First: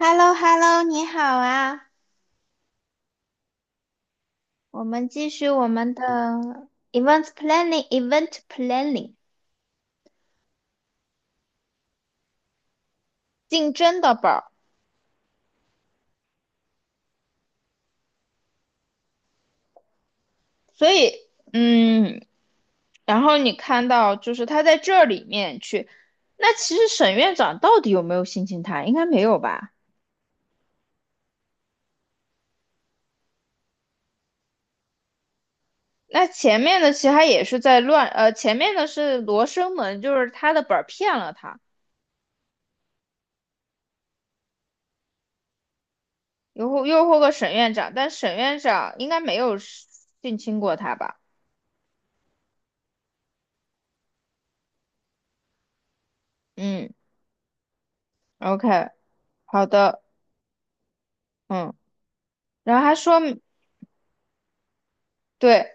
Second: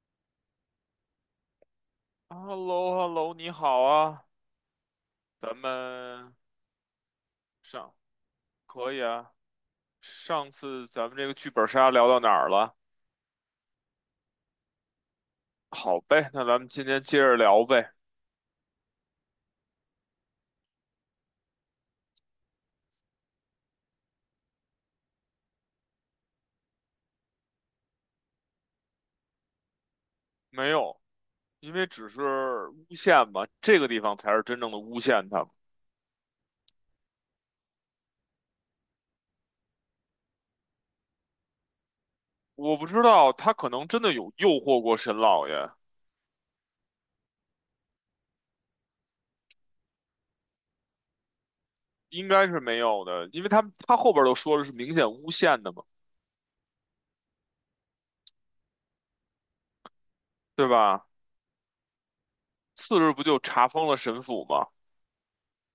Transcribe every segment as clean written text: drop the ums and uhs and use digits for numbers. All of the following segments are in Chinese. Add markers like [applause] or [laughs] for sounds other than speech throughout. h e l l o h e l l o 你好啊！h e l l o h e l l o 你好啊，我们继续咱我们们的 event planning 上 event 可以 planning 啊。上次咱们这个剧本杀聊到哪儿了？竞争的本儿。好呗，那咱们今天接着聊呗。所以，嗯，然后你看到就是他在这里面去，那其实沈院长到底有没有性侵他？应该没有吧？没有，因为只是诬陷嘛，这个地方才是真正的诬陷他们。那前面的其实他也是在乱，前面的是罗生门，就是他的本儿骗了他，我不知道他可能真的有诱惑过沈老爷，诱惑诱惑个沈院长，但沈院长应该没有性侵过他吧？应该是没有的，因为他后边都说了是明显诬陷的嘛，嗯，OK，好的。对吧？嗯，然后还次日说，不就查封了沈府吗？对，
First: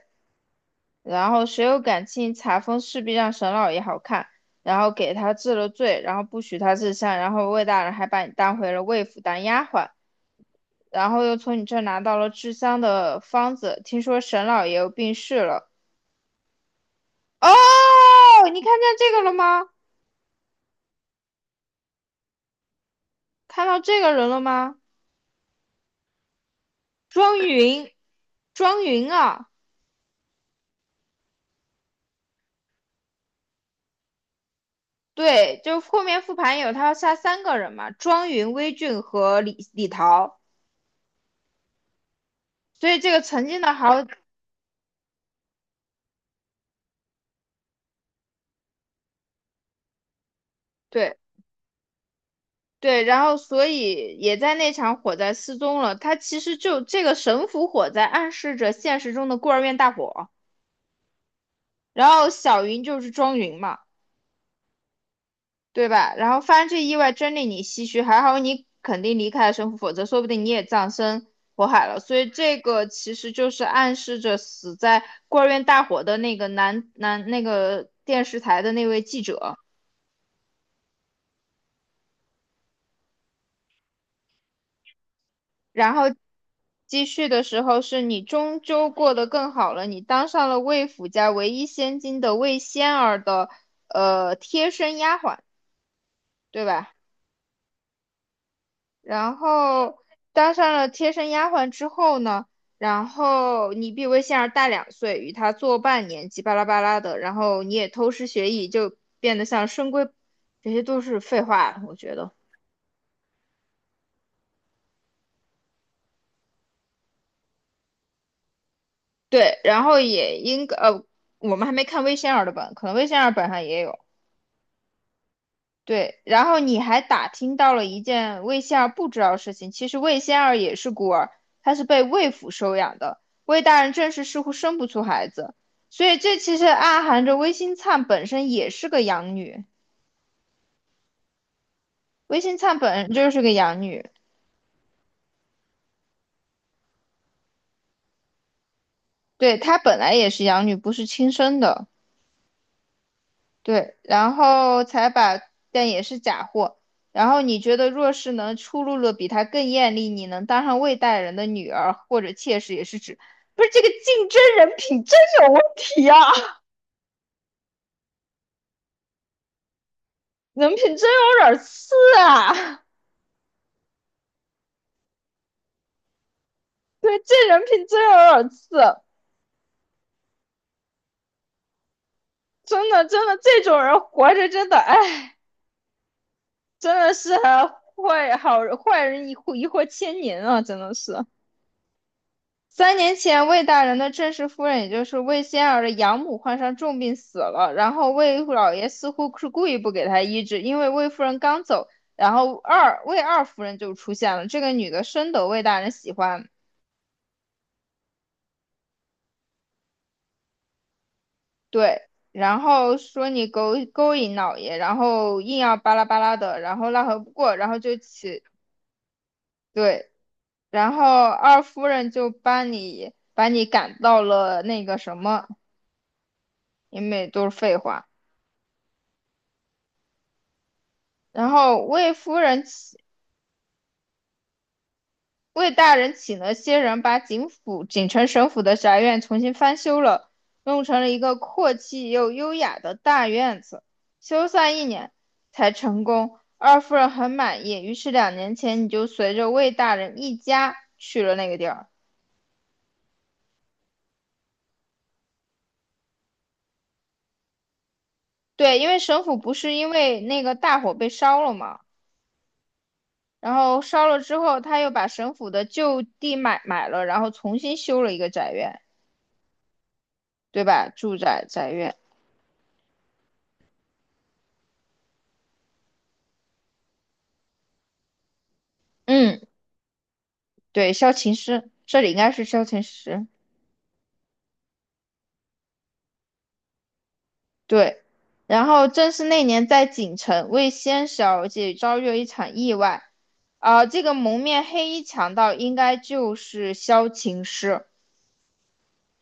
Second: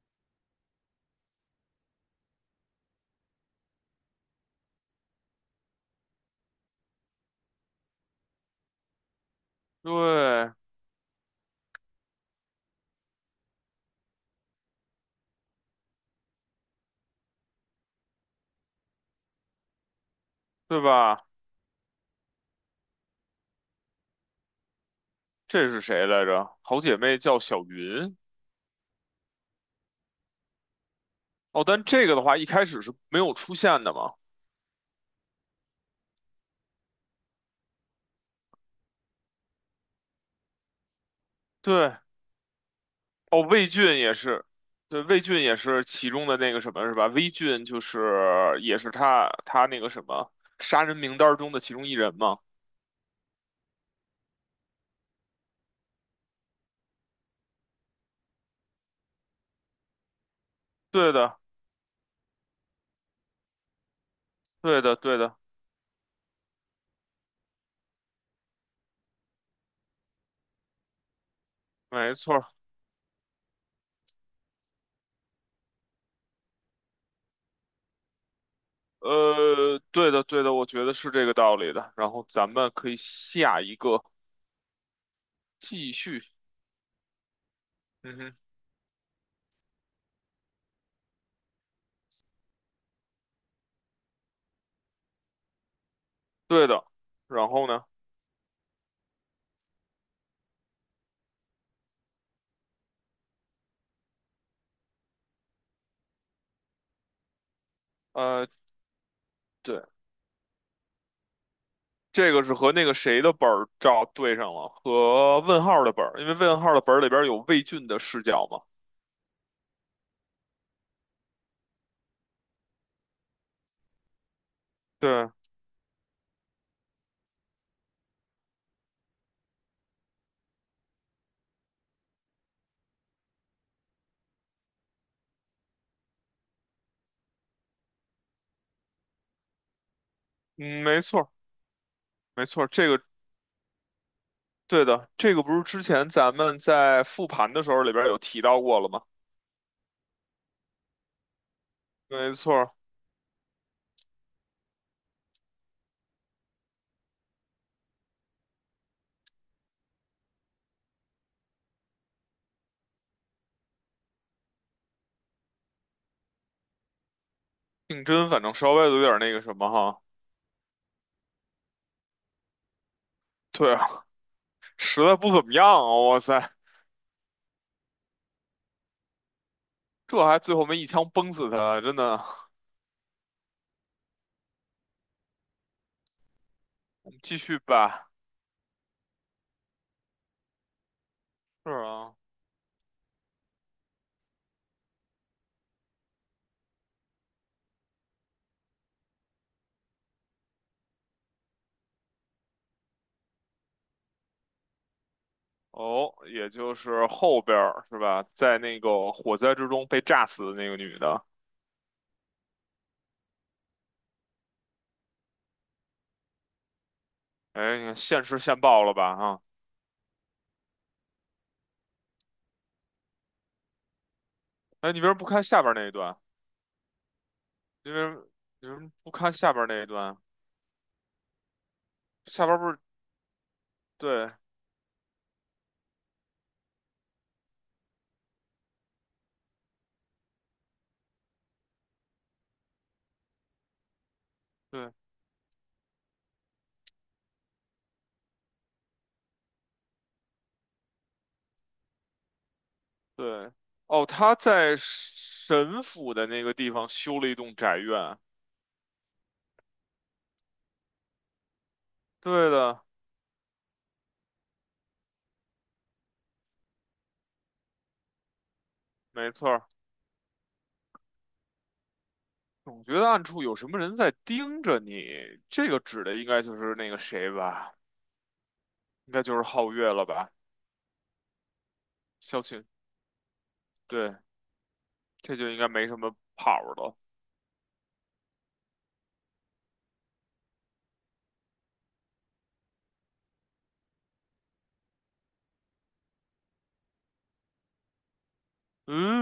然后谁有感情，查封势必让沈老爷好看，然后给他治了罪，然后不许他治香，然后魏大人还把你当回了魏府当丫鬟，对，然后又从你这儿拿到了治香的方子，听说沈老爷又病逝了。哦，你看见这个了吗？对吧？看到这个人了吗？这是谁来着？好姐妹庄叫小云，云。庄云啊，哦，但这个的话一开始是没有出现的嘛？对，就后面复盘有他要杀3个人嘛，庄云、微俊和李桃。对，所以这个哦，曾经魏的俊好也是，对，魏俊也是其中的那个什么是吧？魏俊就是也是他那个什么杀人对名单中的其中一人嘛？对，然后所以也在那场火灾失踪了。他其实就这个神府火灾暗示着现实中的孤儿院大火，对的，然后小云就是庄云嘛，对的，对的，对吧？然后发生这意外真令你唏嘘，还好你肯定离开了神府，否则说不定你也葬身火海了。没所以错儿。这个其实就是暗示着死在孤儿院大火的那个男那个电视台的那位记者。对的，对的，我觉得是这个道理的。然后咱们可以下一个继然后续，继续的时候，是嗯你哼，终究过得更好了，你当上了魏府家唯一千金的魏仙儿的贴身丫鬟，对对的。吧？然后呢？然后当上了贴身丫鬟之后呢，然后你比魏仙儿大2岁，与她做伴年纪巴拉巴拉的，然后你也偷师呃。学艺，就变得像对。深闺，这些都是废话，我觉得。这个是和那个谁的本儿照对上了，和问号的本儿，因为问号的本儿里边有魏俊的视角嘛。对，然后也应该，我们还没看魏仙儿的本，可能魏仙儿本上也有。对，对，然后你还打听到了一件魏仙儿不知道的事情。其实魏仙儿也是孤儿，她是被魏府收养的。魏大人正是似乎生不出孩子，所以这其实暗含着魏新灿本身也是个养女。嗯，没错。魏没新错，灿这本个人就是个养女，对的，这个不是之前咱们在复盘的时候里边有提到过了吗？对，她本来也是养女，不是亲生的。没错儿，对，然后才把，但也是假货。然后你觉得若是能出露了比他更艳丽，你能当上魏大人的女儿或者妾室，也是指，不是这个竞争人品真有问题啊，竞争反正稍微有点那个什么哈，人品真有点次啊，对啊，实在不怎么样啊，哇塞，对，这人品真有点次，这还最后没一枪崩死他，真的。真的真的这种人活着真的，哎，真我的们是继续还吧，坏好坏人一祸一祸千年啊，真的是。是啊，3年前，魏大人的正式夫人，也就是魏仙儿的养母，患上重病死了。然后魏老爷似乎是故意不给她医治，因为魏夫人刚走，然后二夫人就出现了。这个女的深得魏大人喜哦，欢，也就是后边儿是吧，在那个火灾之中被炸死的那个女的。对，然后说你勾引老爷，然后硬要巴拉巴拉的，然后奈何不过，然哎，后你就看现吃起现爆了吧啊？对，然后二夫人就把你赶到了那哎，个你为什么什不看么，下边那一段？因为都是废你为话。什么你为什么不看下边那一段？然后下边不是对。魏大人请了些人把警府锦城省府的宅院重新翻修了，弄成了一个阔气又优雅的大院子。修缮一对年才成功，二夫人很满意，于是2年前你就随着魏大人一家去了那个地儿。对哦，他在神府的那个地方修了一栋宅院啊。对，因为省府不是因为那个大火被烧了嘛，对的，然后烧了之后，他又把省府的旧地买了，然后重新修了一个宅院，没错儿。对吧？住宅宅院，总觉得暗处有什么人在盯着你，这个指的应该就是那个谁吧？应该就嗯。是皓月了吧？对，萧琴师，这里应该萧是萧晴，琴师。对，这就应该没什么跑儿了。对，然后正是那年在锦城，魏仙小姐遭遇了一场意外。啊，这个蒙面黑衣强盗应该就是萧琴师，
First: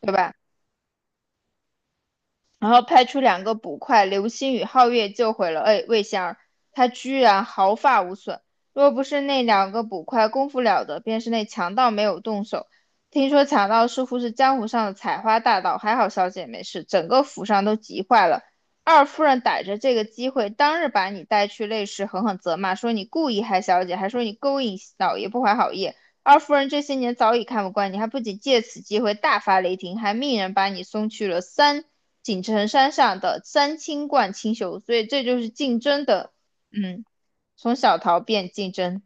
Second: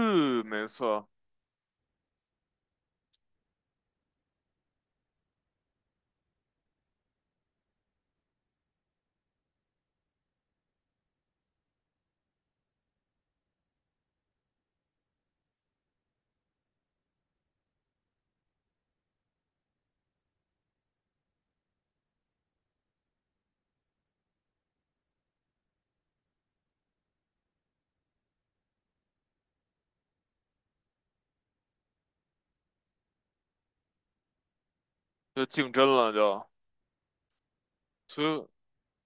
对吧？没错，然后派出两个捕快流星与皓月救回了魏仙儿，他居然毫发无损。若不是那两个捕快功夫了得，便是那强盗没有动手。听说强盗似乎是江湖上的采花大盗，还好小姐没事，整个府上都急坏了。二夫人逮着这个机会，当日把你带去内室，狠狠责骂，说你故意害小姐，还说你勾引老爷不怀好意。二夫人这些年早已看不惯你，还不仅借此机会大发雷霆，还命人把你送去了锦城山上的三清观清修。所以这就就是竞竞争争了的，就，嗯，从小逃所以。变竞争，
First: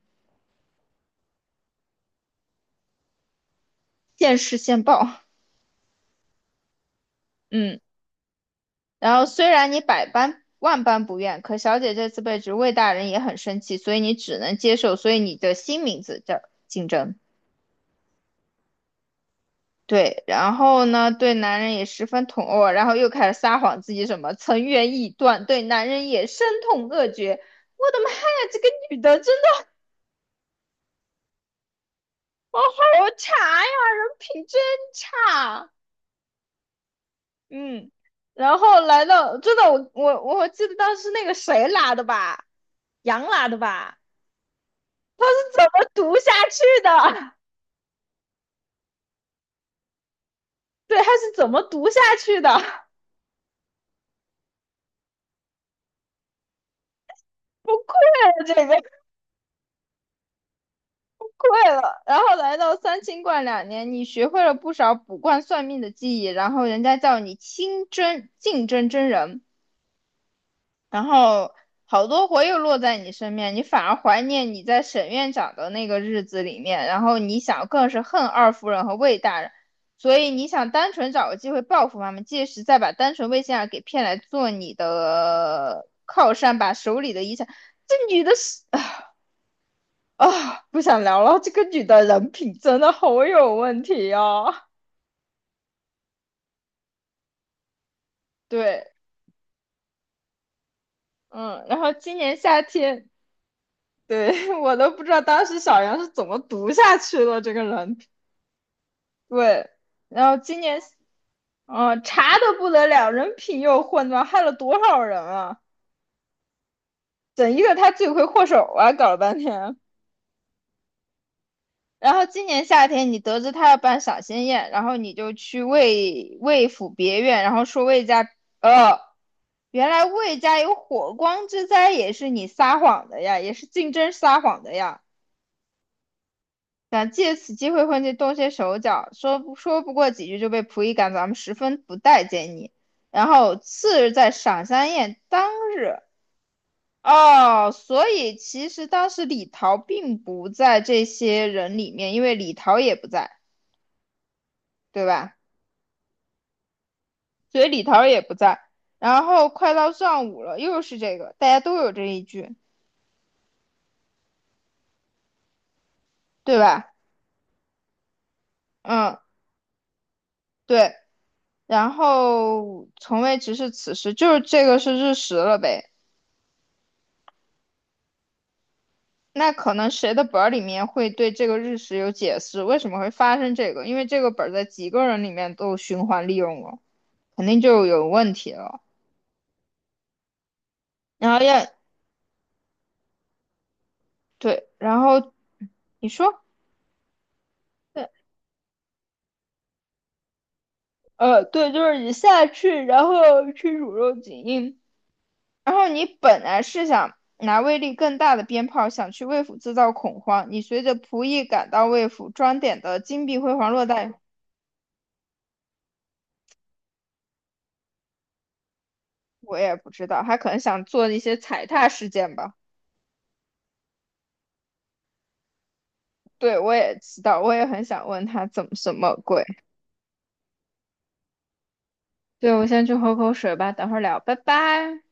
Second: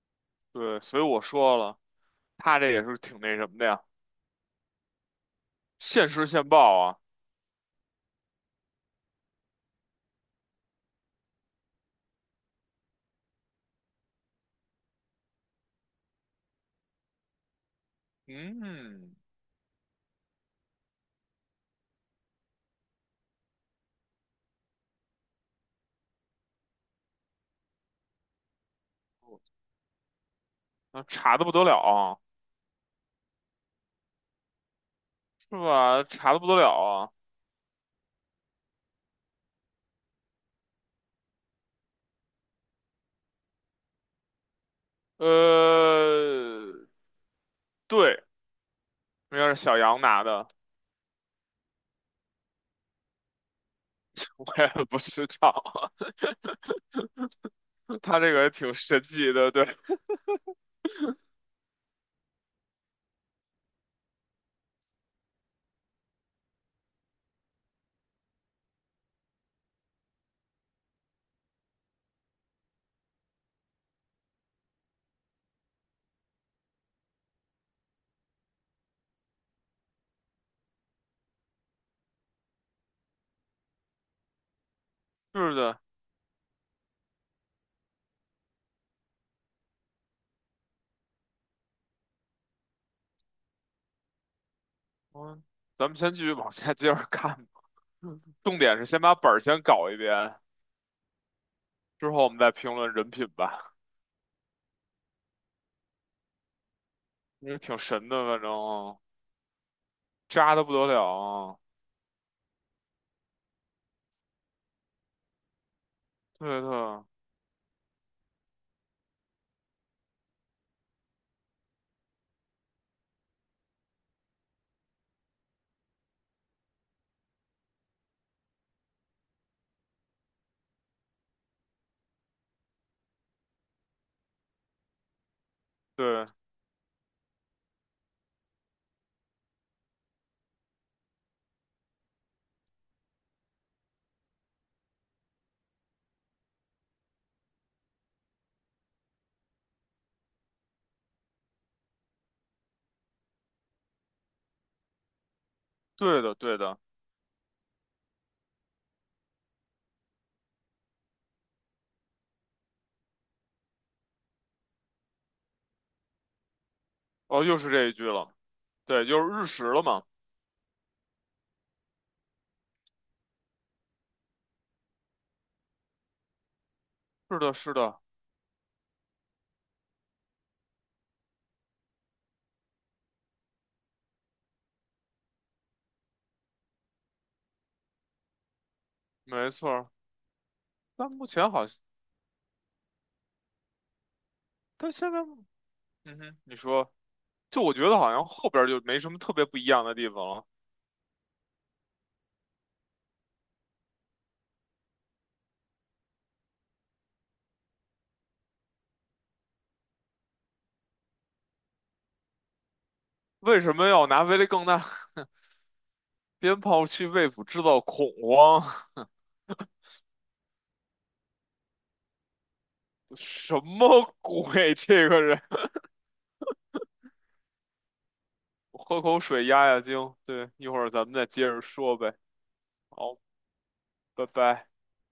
对，所以我说了，他这也是挺那什么的呀，现世现报，现实现报啊，嗯。然后虽然你百般万般不愿，可小姐这次被职魏大人也很生气，所以你只能接受，所以你的新名字叫竞争。嗯，对，然后呢，对男人也十分痛恶，然后又开始撒谎自己什么曾愿意断，对男人也深痛恶绝。我的妈呀，这个女的真的那查的不得了啊，好好哦差呀，人品真是差。吧？查的不得了啊，嗯，然后来到，真的，我记得当时那个谁拉的吧，杨拉的吧，他是怎么读下呃，去的？对，应该是小杨拿的，[laughs] 对，他是怎么读下去的？[laughs] [laughs] 我也不知道，不愧 [laughs] 他这个也挺神奇的，对，会了，然后来到三清观两年，你学会了不少卜卦算命的技艺，然后人家叫你清真净真真人，然后好多活又落在你身边，你反而怀念你在沈院长的那个日子里面，然后你想更是恨二夫人和魏大人，所以你想单纯找个机会报复他们，届时再把单纯魏先生给骗来做你是的，的靠山，把手里的遗产，这女的是。啊，不想聊了。这个女的人品真的好有问题哦。嗯，咱们先继续往下接着看吧，重点是对，先把本儿先搞一遍，嗯，然后之今后我年们再夏评论天，人品吧，对，[laughs] 我都不知道当时小杨是怎么读下去的因这为个挺人品。神的，反正对，然后渣今的不年，得了啊，嗯，查的不得了，人品又混乱，害了多少人啊！对对。整一个他罪魁祸首啊，搞了半天。然后今年夏天，你得知他要办赏仙宴，然后你就去魏府别院，然后说魏家，呃，原来魏家有火光之灾，也是你撒谎的呀，也是竞争撒谎的呀，对，想借此机会混进动些手脚，说不过几句就被仆役赶走，咱们十分不待见你。然后次日在赏仙宴当日，哦，所以其实当时李桃并不在这些人里面，因为李桃也不在，对吧？对的，对的，所以李桃也不在。然后快到上午了，又是这个，大家都有这一句，对吧？哦，又是这一句了，对，嗯，就是日食了嘛。对。然后从未直视此时，就是这个是日食了呗。是的，是的，那可能谁的本儿里面会对这个日食有解释，为什么会发生这个？因为这个本儿在几个人里面都循环利用了，肯定就有问题了。没错儿。但目然后前好要像，对，但然现在，后你嗯哼，说，你说，就我觉得对，好像后边儿就没什么特别不一样的地方了。对，就是你下去，然后去卤肉锦印，然后你本来是想拿威力更大的鞭炮，想去魏府制造恐慌。你随着仆役赶到魏府，装点的金碧辉为煌什落么要袋，拿威力更大鞭炮去为府制造恐慌？我也不知道，他可能想做一些踩踏事件吧。[laughs] 什么鬼？[laughs] 这个人，对，我也知道，我也很想问他怎么我什喝么口鬼。水压压惊。对，一会儿咱们再接着说呗。对，我先去喝好，口水吧，等会儿聊，拜拜拜。拜。